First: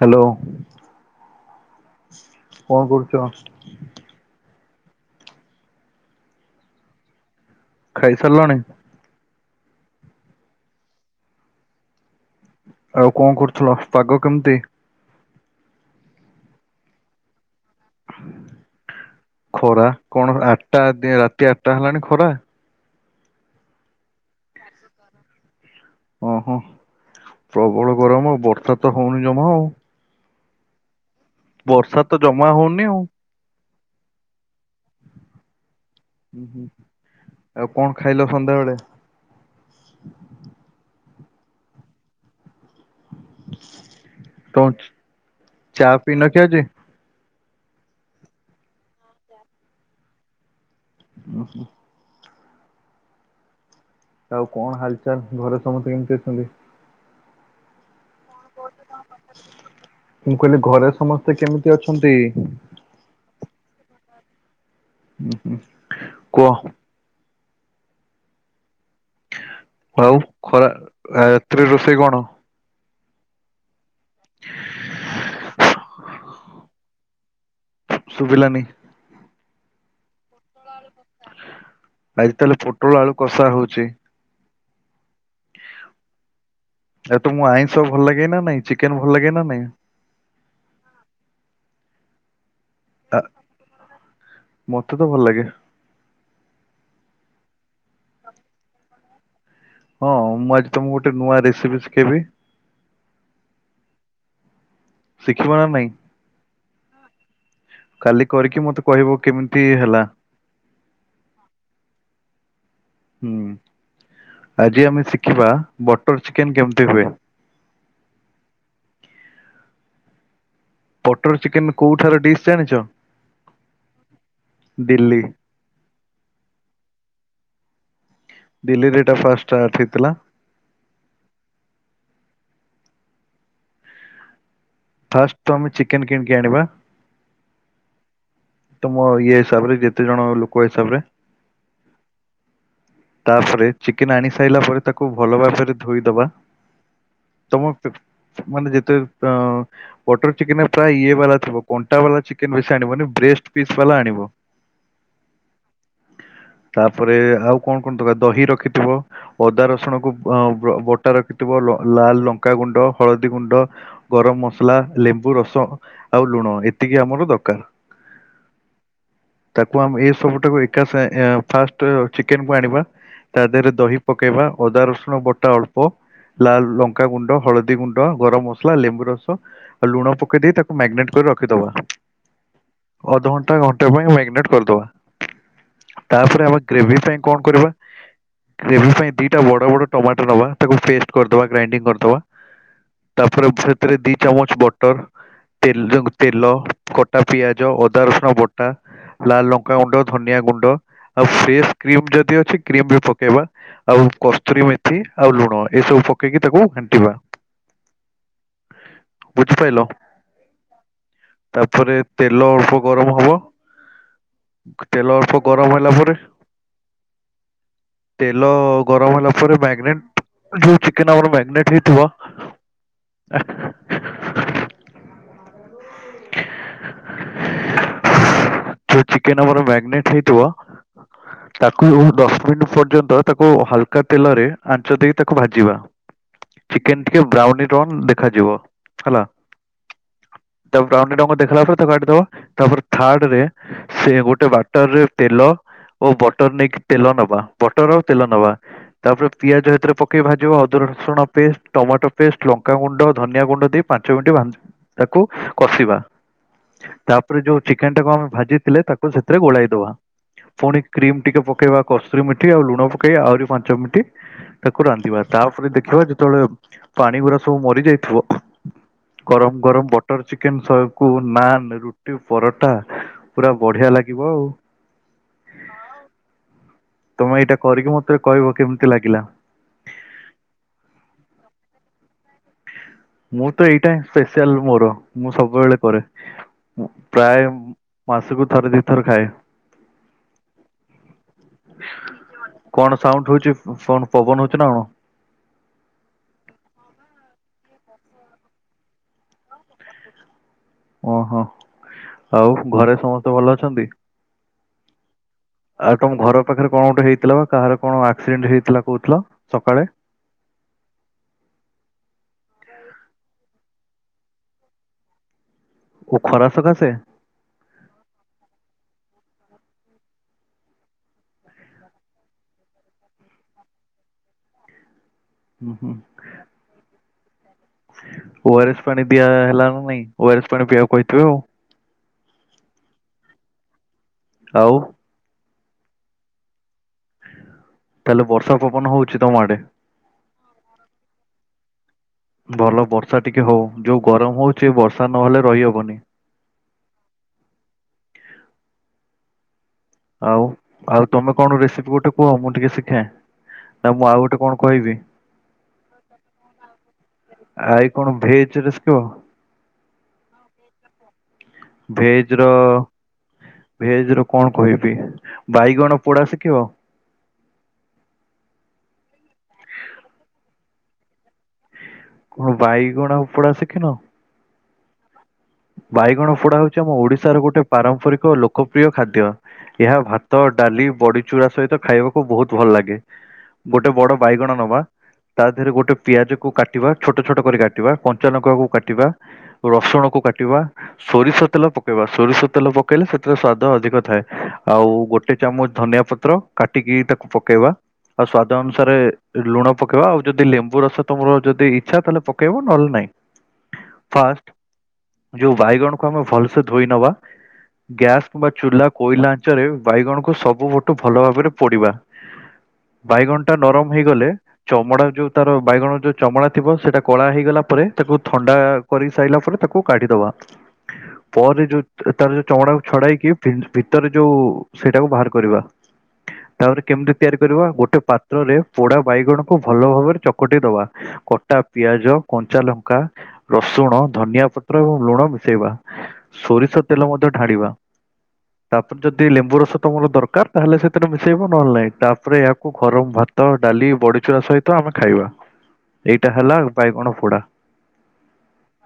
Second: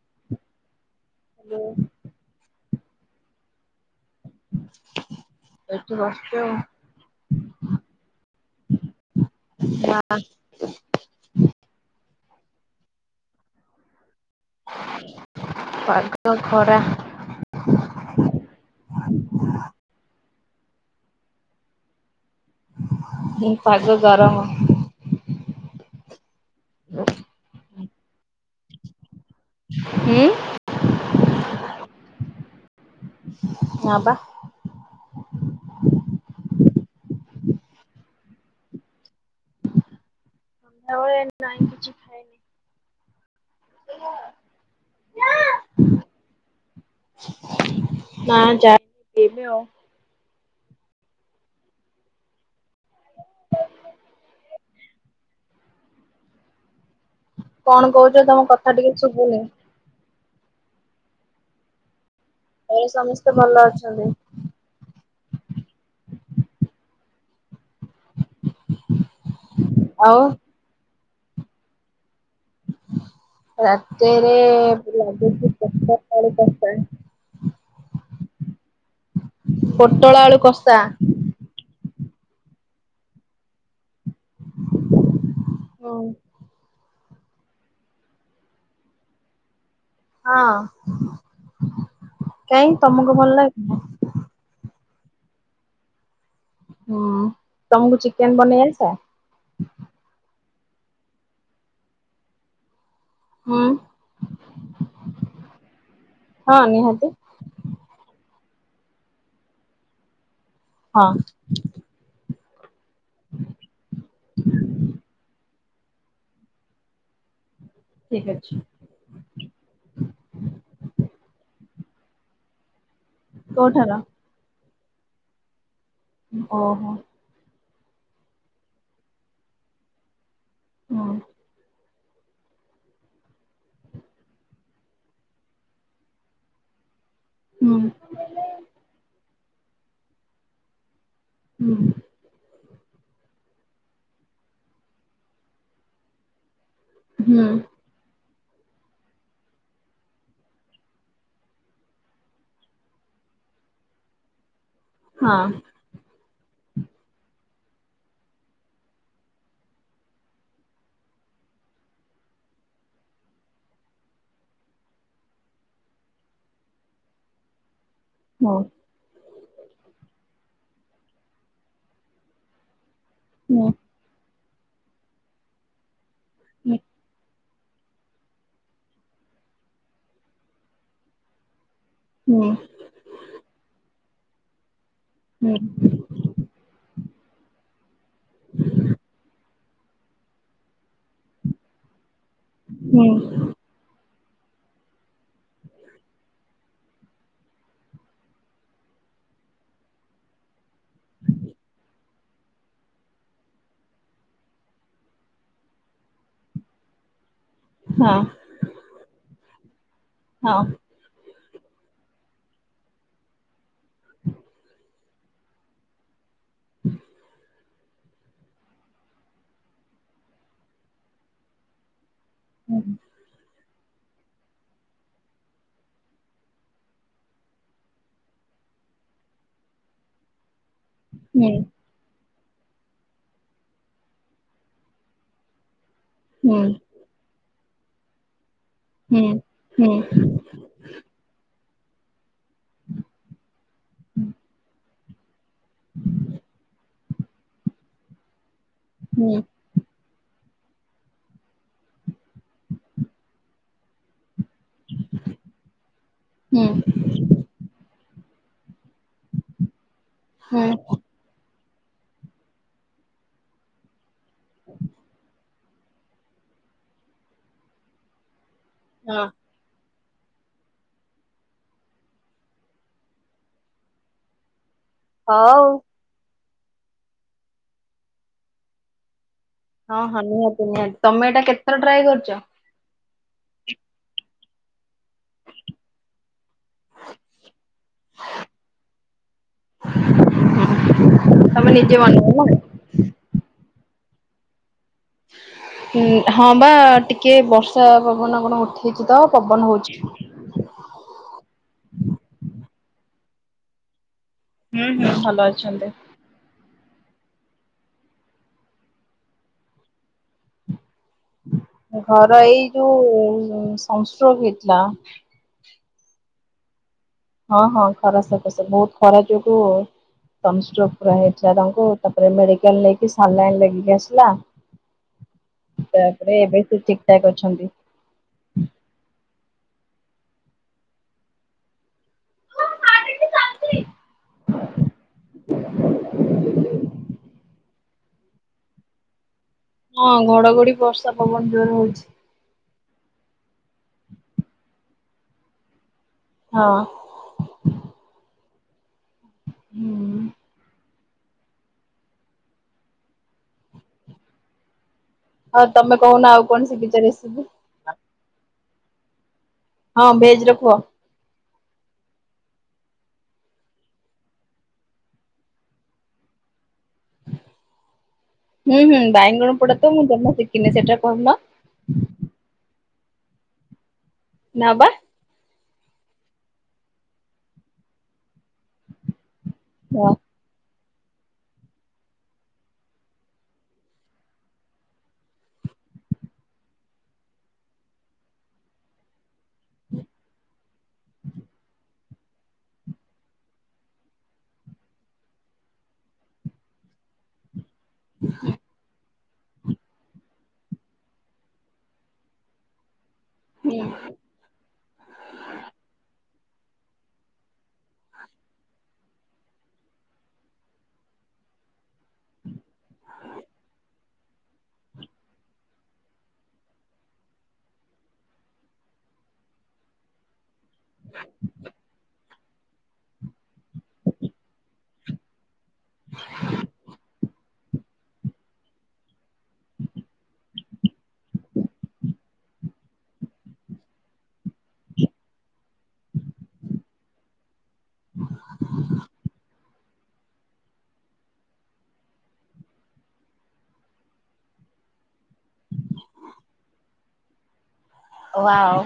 Hello. Hello. କଣ କରୁଚ? ଏଠି ବସିଚୁ ଆଉ। ଖାଇସାରିଲଣି? ହଁ। ଆଉ କଣ କରୁଥିଲ ପାଗ କେମିତି? ପାାଗ ଖରା। ଖରା କଣ ଆଠଟା ଅଧେ ରାତି ଆଠଟା ହେଲାଣି ଖରା? ହ ପାଗ ଗରମ। ଓ ହୋ। ହୁଁ। ପ୍ରବଳ ଗରମ ବର୍ଷା ତ ହଉନି ଜମା ଆଉ। ହୁଁ? ବର୍ଷା ତ ଜମା ହଉନି ଆଉ। ହଁ ବା। ହୁଁ ହୁଁ। ଆଉ କଣ ଖାଇଲ ସନ୍ଧ୍ୟାବେଳେ? ବେଳେ ନାଇଁ କିଛି ଖାଇନି ତ ଚା ପିନ କି ଆଜି? ନା ଚା ପିଇବି ଆଉ। ଓ ହୋ। ଆଉ କଣ ହାଲଚାଲ ଘରେ ସମସ୍ତେ କେମିତି ଅଛନ୍ତି? କଣ କହୁଚ ତମ କଥା ଟିକେ ଶୁଭୁନି? ମୁଁ କହିଲି ଘରେ ସମସ୍ତେ କେମିତି ଅଛନ୍ତି? ଘରେ ସମସ୍ତେ ଭଲ ଅଛନ୍ତି। ଉୁଁ ହୁଁ। କୁହ। ଆଉ ଖରା ରାତି ରେ ରୋଷେଇ କଣ? ରାତିରେ ଲାଗୁଚି ପୋଟଳ ଆଳୁ କଷା। ସୁବିଲାନି? ପୋଟଳ ଆଳୁ କଷା। ଆଜି ତାହେଲେ ପୋଟଳ ଆଳୁ କଷା ହଉଚି। ହଁ। ଆ ତମକୁ ଆଇଁଷ ଭଲ ଲାଗେ ନା ନାଇଁ ଚିକେନ ଭଲ ଲାଗେ ନା ନାଇଁ? ହଁ। କାଇଁ ଆ ତମକୁ ଭଲ ଲାଗେନି? ମତେ ତ ଭଲ ଲାଗେ। ହୁଁ। ତମକୁ ଚିକେନ ବନେଇ ଆସେ? ହଁ ମୁଁ ଆଜି ତମକୁ ଗୋଟେ ନୂଆ ରେସିପି ଶିଖେଇବି। ହୁଁ। ଶିଖିିବ ନା ନାଇଁ? ହଁ ନିହାତି କାଲି କରିକି ମତେ କହିବ କେମିତି ହେଲା। ହଁ। ହୁଁ ଆଜି ଆମେ ଶିଖିବା ବଟର ଚିକେନ କେମିତି ହୁଏ। ଠିକ ଅଛି। ବଟର ଚିକେନ କୋଉଠାର ଡିସ୍ ଜାଣିଚ? କୋଉଠାର? ଡିଲ୍ଲୀ। ଓହୋ। ଡିଲ୍ଲୀରେ ଏଟା ଫାଷ୍ଟ ଷ୍ଟାର୍ଟ ହେଇଥିଲା। ହଁ। ଫାଷ୍ଟ ତ ଆମେ ଚିକେନ କିଣିକି ଆଣିବା। ତମ ଇଏ ହିସାବରେ ଯେତେ ଜଣ ଲୋକ ହିସାବ ରେ। ହୁଁ। ତାପରେ ଚିକେନ ଆଣି ସାଇଲା ପରେ ତାକୁ ଭଲ ଭାବରେ ଧୋଇଦବା। ତମ ପେପ ମାନେ ଯେତେ ଅ ବଟର ଚିକେନ ପ୍ରାୟ ଇଏ ବାଲା ଥିବ କଣ୍ଟା ବାଲା ଚିକେନ ବେଶୀ ଆଣିବନି ବ୍ରେଷ୍ଟ ପିସ୍ ବାଲା ଆଣିବ। ହ ହଁ। ତାପରେ ଆଉ କଣ କଣ ଦକାର ଦହି ରଖିଥିବ ଅଦା ରସୁଣକୁ ବଅ ବ ବଟା ରଖିଥିବ ଲ ଲାଲ ଲଙ୍କା ଗୁଣ୍ଡ ହଳଦୀ ଗୁଣ୍ଡ ଗରମ ମସଲା ଲେମ୍ବୁ ରସ ଆଉ ଲୁଣ ଏତିକି ଆମର ଦକାର। ହଁ। ତାକୁ ଆମେ ଏ ସବୁକୁ ଏକା ଫାଷ୍ଟ ଚିକେନ କୁ ଆଣିବା। ତା ଦେହରେ ଦହି ପକେଇବା, ଅଦା ରସୁଣ ବଟା ଅଳ୍ପ ଲାଲ ଲଙ୍କା ଗୁଣ୍ଡ, ହଳଦୀ ଗୁଣ୍ଡ, ଗରମ ମସଲା, ଲେମ୍ବୁ ରସ ଆଉ ଲୁଣ ପକେଇ ଦେଇ, ତାକୁ ମ୍ୟାରିନେଟ୍ କରି ରଖିଦବା। ହୁଁ ଅଧଘଣ୍ଟା ଘଣ୍ଟା ପାଇଁ ମାରିନେଟ୍ କରିଦବା। ହୁଁ ତାପରେ ଆମେ ଗ୍ରେଭି ପାଇଁ କଣ କରିବା? ଗ୍ରେଭି ପାଇଁ ଦିଟା ବଡ ବଡ ଟମାଟର ନବା, ତାକୁ ପେଷ୍ଟ କରିଦବା ଗ୍ରାଇଣ୍ଡି କରିଦବା। ତାପରେ ଭିତରେ ଦିଇ ଚାମଚ ବଟର ତେଲ, ତେଲ କଟା ପିଆଜ ଅଦା ରସୁଣ ବଟା ଲାଲ ଲଙ୍କା ଗୁଣ୍ଡ, ଧନିଆ ଗୁଣ୍ଡ ଆଉ ଫ୍ରେଶ କ୍ରିମ ଯଦି ଅଛି କ୍ରିମ ବି ପକେଇବା ଆଉ କସ୍ତୁରୀ ମେଥି ଆଉ ଲୁଣ ଏସବୁ ପକେଇକି ତାକୁ ଘାଣ୍ଟିବା ହଁ ଅ ବୁଝିପାରଲ? ତାପରେ ତେଲ ଅଳ୍ପ ଗରମ ହବ। [inaudible] ତେଲ ଅଳ୍ପ ଗରମ ହେଲା ପରେ [inaudible] ତେଲ ଗରମ ହେଲା ପରେ ମ୍ୟାଗନେଟ୍ ଯୋଉ ଚିକେ ଆମର ମେଟ ହେଇଥିବ ହୁଁ ହୁଁ [inaudible] ଯଉ ଚିକେନ ଆମର ମ୍ୟାଗନେଟ ହେଇଥିବ ହୁଁ ତାକୁ ଡଷ୍ଟବିନ ପର୍ଯ୍ୟନ୍ତ, ତାକୁ ହାଲକା ତେଲରେ ଆଞ୍ଚ ଦେଇ ତାକୁ ଭାଜିବା। ହୁଁ ଉଁ ଚିକେନ ଟିକେ ବ୍ରାଉନି ରନ୍ ଦେଖାଯିବ। ହୁଁ ହୁଁ। ତାପରେ ବ୍ରାଉନି ରଙ୍ଗ ଦେଖିଲା ପରେ ତ କାଟିଦବା ତାପରେ ଥାର୍ଡରେ ସେ ଗୋଟେ ବାଟରରେ ତେଲ ଓ ବଟର ନେଇକି ତେଲ ନବା, ବଟର ଆଉ ତେଲ ନବା, ତାପରେ ପିଆଜ ଏଥିରେ ପ ପକେଇ ଭାଜିବ, ଅଦର ରସୁଣ ପେଷ୍ଟ, ଟମାଟୋ ପେଷ୍ଟ, ଲଙ୍କାଗୁଣ୍ଡ, ଧନିଆଗୁଣ୍ଡ, ଦେଇ ପାଞ୍ଚ ମିନିଟ୍ ଭାଜ ତାକୁ କଷିବା ତାପରେ ଯୋଉ ଚିକେନ ଟାକୁ ଆମେ ଭାଜିଥିଲେ, ତାକୁ ସେଥିରେ ଗୋଳେଇ ଦବା, ପୁଣି ହଁ କ୍ରିମ ଟିକେ ପକେଇବା, କସ୍ତୁରୀ ମିଠି ଆଉ ଲୁଣ ପକାଇ ଆହୁରି ପାଞ୍ଚ ମିଣ୍ଟି ତାକୁ ରାନ୍ଧିବା, ତାପରେ ଦେଖିବା ଯେତେବେଳେ ପାଣି ଗୁଡା ସବୁ ମରିଯାଇଥିବ। ଗରମ ଗରମ ବଟର ଚିକେନ ଶହକୁ ନାନ୍ ରୁଟି, ପରଟା ପୁରା ବଢିଆ ଲାଗିବ ଆଉ ହଉ। ତମେ ଏଇଟା କରିକି ମତେ କହିବ, କେମିତି ଲାଗିଲା? ହଁ ହଁ ନିହାତି ନିହାତି ତମେ ଏଇଟା କେତେଥର ଟ୍ରାଏ କରିଛ। ମୁଁ ତ ଏଇଟା ସ୍ପେସିଆଲ ମୋର। ମୁଁ ସବୁବେଳେ କରେ, ପ୍ରାୟ ମାସକୁ ଥରେ ଦି ଥର ଖାଏ। [inaudible] ହୁଁ, ତମେ ନିଜେ ବନାଅ ନା କଣ ସାଉଣ୍ଡ ହଉଛି ଫୋନ ପବନ ହଉଛି ନା କଣ? ଉ ହଁ ବା ଟିକେ ବର୍ଷା ପବନ କଣ ଉଠେଇଛି? ତ ପବନ ହଉଛି। ଓହୋ ଆଉ ଘରେ ସମସ୍ତେ ଭଲ ଅଛନ୍ତି? ହୁଁ ହୁଁ ଭଲ ଅଛି। ଆଉ ତମ ଘର ପାଖରେ କଣ ଗୋଟେ ହେଇଥିଲା, ବା କାହାର କଣ ଆକ୍ସିଡେଣ୍ଟ ହେଇଥିଲା କହୁଥିଲ ସକାଳେ? ଘର ଏଇ ଯୋଉ ସନଷ୍ଟ୍ରୋକ ହେଇଥିଲା। ଓ ଖରା ସକାଶେ? ହଁ ହଁ ଖରା ସକାଶେ ବହୁତ ଖରା ଯୋଗୁ ସନଷ୍ଟ୍ରୋକ ପୁରା ହେଇଥିଲା ତାଙ୍କୁ ତାପରେ ମେଡିକାଲ ନେଇକି ସାଲାଇନ୍ ଲାଗିକି ଆସିଲା। [inaudible] ତାପରେ ଏବେ ସେ ଠିକଠାକ୍ ଅଛନ୍ତି। ଓ ଆର ଏସ ପାଣି ଦିଆ ହେଲାନା ନାଇଁ ଓ ଆର ଏସ ପାଣି ପିଆକୁ କହିଥିବ ଆଉ ମୋ ସାଇଟ୍ ଚାଲିଛି? ଆଉ? [inaudible] ତା ହେଲେ ବର୍ଷା ପବନ ହଉଛି ତମ ଆଡେ? ହଁ ଘଡଘଡି ବର୍ଷା ପବନ ଜୋରେ ହଉଛି। ଭଲ ବର୍ଷା ଟିକେ ହଉ ଯୋଉ ଗରମ ହଉଛି ବର୍ଷା ନହେଲେ ରହିହବନି। ହଁ। ଆଉ? ଆଉ ତମେ କଣ ରେସିପି ଗୋଟେ କୁ ମୁଁ ଟିକେ ଶିଖେ ନା ମୁଁ ଆଉ ଗୋଟେ କଣ କହିବି? ହଁ ତମେ କହୁନ ଆଉ କଣ ଶିଖିଚ ରେସିପି? ଆଇ କଣ ଭେଜ ର ଶିଖିବ? ହଁ ଭେଜ୍ ର କୁହ। ଭେଜ ର ଭେଜ ର କଣ କହିବି ବାଇଗଣ ପୋଡା ଶିଖିବ? ହୁଁ ହୁଁ ବାଇଗଣ ପୋଡା ତ ମୁଁ ଜମା ଶିଖିନି ସେଟା କହିଲ। କଣ ବାଇଗଣ ପୋଡା ଶିଖିନ? ନା ପା। ବାଇଗଣ ପୋଡ଼ା ହଉଛି ଆମ ଓଡ଼ିଶାର ଗୋଟେ ପାରମ୍ପରିକ ଓ ଲୋକପ୍ରିୟ ଖାଦ୍ୟ। ଏହା ହୁଁ ଭାତ ଡାଲି ବଡିଚୁରା ସହିତ ଖାଇବାକୁ ବହୁତ ଭଲ ଲାଗେ। ଗୋଟେ ବଡ ବାଇଗଣ ନବା। ତା ଦେହରେ ଗୋଟେ ପିଆଜ କୁ କାଟିବା ଛୋଟ ଛୋଟ କରି କାଟିବା କଞ୍ଚା ଲଙ୍କା କୁ କାଟିବା। ରସୁଣ କୁ କାଟିବା। ସୋରିଷ ତେଲ ପକେଇବା ସୋରିଷ ତେଲ ପକେଇଲେ ସେଥିରେ ସ୍ଵାଦ ଅଧିକ ଥାଏ ଆଉ ଗୋଟେ ଚାମଚ ଧନିଆ ପ ତ୍ର କାଟିକି ତାକୁ ପକେଇବା ଆଉ ସ୍ଵାଦ ଅନୁସାରେ ଲୁଣ ପକେଇବା ଆଉ ଯଦି ଲେମ୍ବୁ ରସ ତମର ଯଦି ଇଚ୍ଛା ତାହେଲେ ପକେଇବ ନହେଲେ ନାଇଁ। ହୁଁ। ଫାଷ୍ଟ୍ ଯୋଉ ବାଇଗଣକୁ ଆମେ ଭଲସେ ଧୋଇ ନବା ଗ୍ୟାସ୍ କିମ୍ବା ଚୁଲା କୋଇଲା ଆଞ୍ଚରେ ବାଇଗଣକୁ ସବୁ ପଟୁ ଭଲ ଭାବରେ ପୋଡିବା। ବାଇଗଣଟା ନରମ ହେଇଗଲେ ଚମଡା ଯୋଉ ତାର ବାଇଗଣ ଯୋଉ ଚମଡା ଥିବ ସେଇଟା କଳା ହେଇଗଲା ପରେ ତାକୁ ଥଣ୍ଡା କରି ସାଇଲା ପରେ ତାକୁ କାଡିଦବା। ହଁ। ପରେ ଯୋଉ ତାର ଯୋଉ ଚମଡାକୁ ଛଡେଇକି ଭିତରେ ଯୋଉ ସେଇଟାକୁ ବାହାର କରିବା। ତାପରେ କେମିତି ତିଆରି କରିବା ଗୋଟେ ପା ତ୍ର ରେ ପୋଡା ବାଇଗଣକୁ ଭଲ ଭାବରେ ଚକଟି ଦବା। କଟା ପିଆଜ କଞ୍ଚା ଲଙ୍କା ରସୁଣ ଧନିଆ ପ ପତ୍ର ଏବଂ ଲୁଣ ମିଶେଇବା ସୋରିଷ ତେଲ ମଧ୍ୟ ଢାଣିବା। ତା ପରେ ଯଦି ଲେମ୍ବୁ ରସ ତମର ଦରକାର ତାହେଲେ ସେଥିରେ ମିଶେଇବ ନହେଲେ ନାଇଁ ତାପରେ ଏହାକୁ ଗରମ ଭାତ, ଡାଲି, ବଡିଚୁର ସହିତ ଆମେ ଖାଇବା। ଏଇଟା ହେଲା ବାଇଗଣ ପୋଡା। ୱାଓ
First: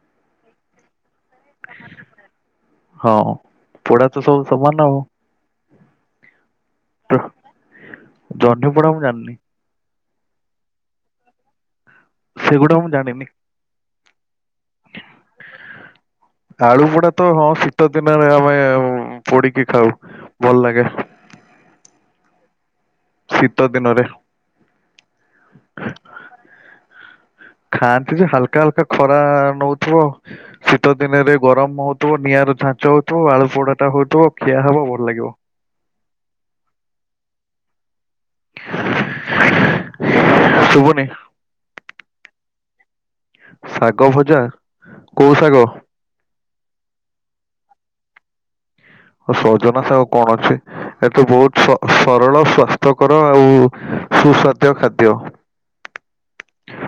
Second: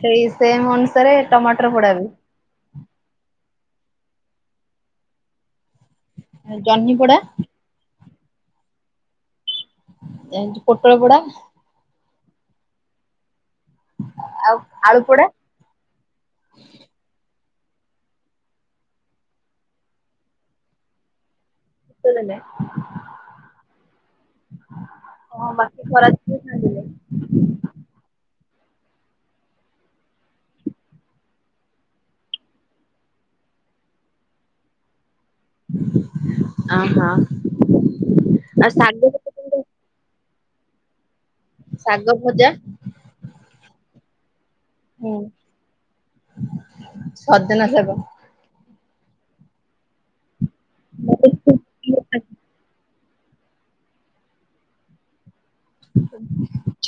ସେଇ ସେମ ଅନୁସାରେ ଟମାଟର ପୋଡା ବି? ହଁ ପୋଡା ତ ସବୁ ସମାନ ଆଉ। ଜହ୍ନିପୋଡା? ଜହନପଡା ମୁଁ ଜାଣିନି। ଏ ପୋଟଳ ପୋଡା। ସେଗୁଡା ମୁଁ ଜାଣିନି। ଆଉ ଆଳୁ ପୋଡା। ହ [unintelligible] ଆଳୁ ପୋଡା ତ ହଁ ଶୀତ ଦିନରେ ଆମେ ପୋଡିକି ଖାଉ ଭଲ ଲାଗେ। ତଲନେ [unintelligible] ଶୀତ ଦିନରେ। ହଁ ବାକି ଖରା ଦିନେ ଖାଆନ୍ତିନି। ଖାଆନ୍ତି ଯେ ହାଲକା ହାଲକା ଖରା ନଉଥିବ ଆ। ଶୀତ ଦିନରେ ଗରମ ହଉଥିବ, ନିଆର ଝାଞ୍ଚ ହଉଥିବ ଆଳୁ ପୋଡା ଟା ହଉଥିବ ଖିଆ ହବ ଭଲ ଲାଗିବ। ଅ ହଁ ଆ ସା [unintelligible] ଶୁଭୁନି। ଶାଗ ଭଜା। ଶାଗ ଭଜା, ହୁଁ କୋଉ ଶାଗ? ସଜନା ଶାଗ। ସଜନା ସାାଗ କଣ ଅଛି? ଏତ ବହୁତ ସରଳ ସ୍ୱାସ୍ଥ୍ୟ, କର ଆଉ ସୁସ୍ୱାଦ୍ୟ ଖାଦ୍ୟ।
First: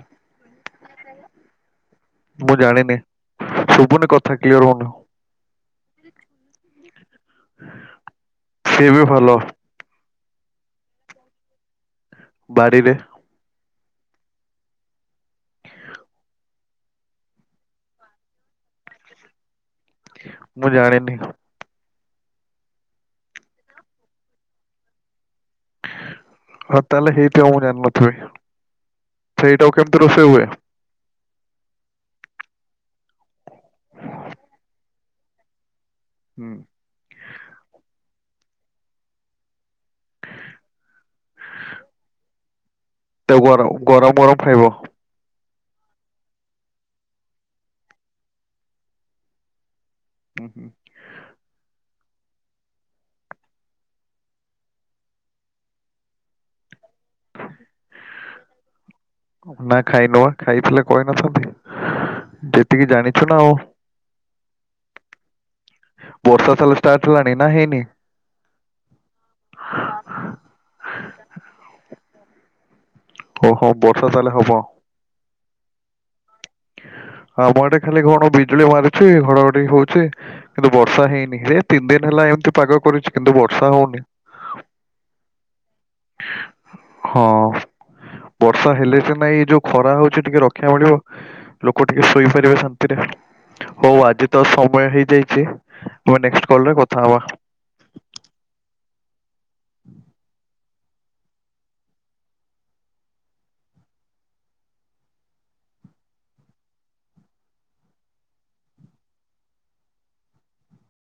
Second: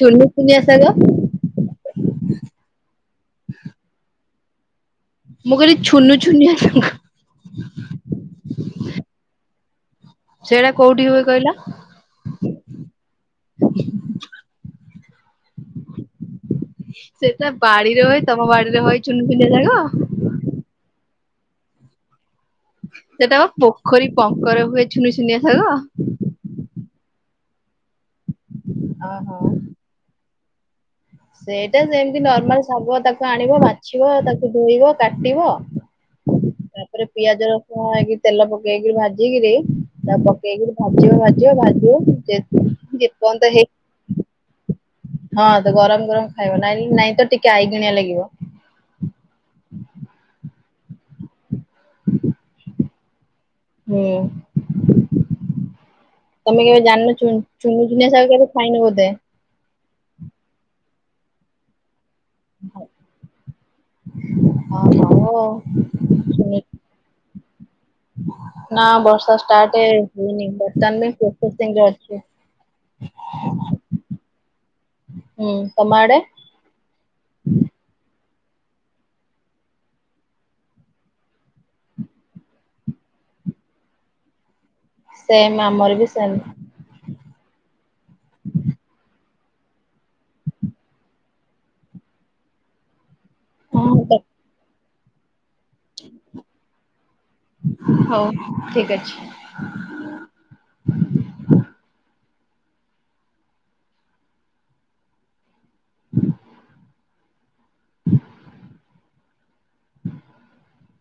ସୁନୁସୁନିଆ ସାଗ। ମୁଁ ଜାଣିନି ଶୁଭୁନି କଥା କ୍ଲିୟର ମନ ମୁଁ କଲି ଛୁନୁ ଛୁନଆ ଶାଗ। ସିଏ ବି ଭଲ। ସେଇଟା କୋଉଠି ହୁଏ କହିଲା। ବାଡ଼ିରେ। [inaudible] ସେଟ ବାଡିରେ ହଏ ତମ ବାଡିରେ ହଏ ଚୁନୁଚୁନିଆ ଶାଗ। ମୁଁ ଜାଣ ନାଇ। ସେତା ଅ ପୋଖରୀ ପଙ୍କର ହୁଏ ଛୁନୁ ଛୁନିଆ ସାଗ। ହଉ ତାହେଲେ ହେଇଥିବଆଉ ମୁଁ ଜାଣିନଥିବି। ଓହୋ। ସେଇଟାକୁ କେମିତି ରୋଷେଇ ହୁଏ? ସେଇଟା ସେ ସେମିତି ନର୍ମାଲ ଶାଗ ତାକୁ ଆଣିବ ବାଛିବ ତାକୁ ଧୋଇବ କାଟିବ। ହୁଁ। ତାରେ ପିଆଜ ରସୁଣ ହେଇକି ତେଲ ପକେଇକରି ଭାଜିକିରି ପକେଇକରି ଭାଜିବ ଭାଜିବ ଭାଜିବ। [inaudible] ତ ଗର ଗରମ ଗରମ ଖାଇବ। ହଁ ତ ଗରମ ଗରମ ଖାଇବ। ନାଇଁ ନାଇଁ ତ ଟିକେ ଆଇଗିଣିଆ ଲାଗିବ। ହୁଁ ହୁଁ [unintelligible] ଆଜ୍ଞା [inaudible] ହଁ। ତମେ କେବେ ଜାଣିନ ଚ ଚୁନୁଚୁନିଆ ଶାଗ ଆଉ କେବେ ଖାଇନ ବୋଧେ। ନା ଖାଇ ନୁ ଖାଇଥିଲେ କହିନଥାନ୍ତି। ଯେତିକି ଜାଣିଛୁ ନା ଆଉ। ହଁ ହଉଉ। ବର୍ଷାଷ୍ଟାର୍ଟ ହେଲାଣି ନା ହେଇନି। ନା ବର୍ଷା ଷ୍ଟାର୍ଟ ହଏନି ବର୍ତ୍ତମାନ ପ୍ରସେସିରେ ଅଛି। ଓ ହୋ ବର୍ଷ ଚାଲେ ହବ। ହୁଁ ତମଆଡ଼େ। ଆମ ଏଡ଼ ଖାଲି କଣ ବିଜୁଳି ମାରୁଛି ଘଡଘଡି ହଉଛି। କିନ୍ତୁ ବର୍ଷା ହେଇନି ହେ ତିନି ଦିନ ହେଲା ଏମିତି ପାଗ କରୁଛି କିନ୍ତୁ ବର୍ଷା ହଉନି। ସେମ୍ ଆମର ବି ସେମ୍। ହଁ ବର୍ଷା ହେଲେ ସିନା ଏ ଯୋଉ ଖରା ହଉଛି ଟିକେ ରକ୍ଷା ମିଳିବ। ଲୋକ ଟିକେ ଶୋଇପାରିବେ ଶାନ୍ତିରେ ହଉ ହଁ ଆଜି ତ ସମୟ ହେଇଯାଇଛି। ପରେ କଲ ରେ କଥା ହବା। ହଉ ଠିକ ଅଛି। [inaudible] [inaudible] [inaudible]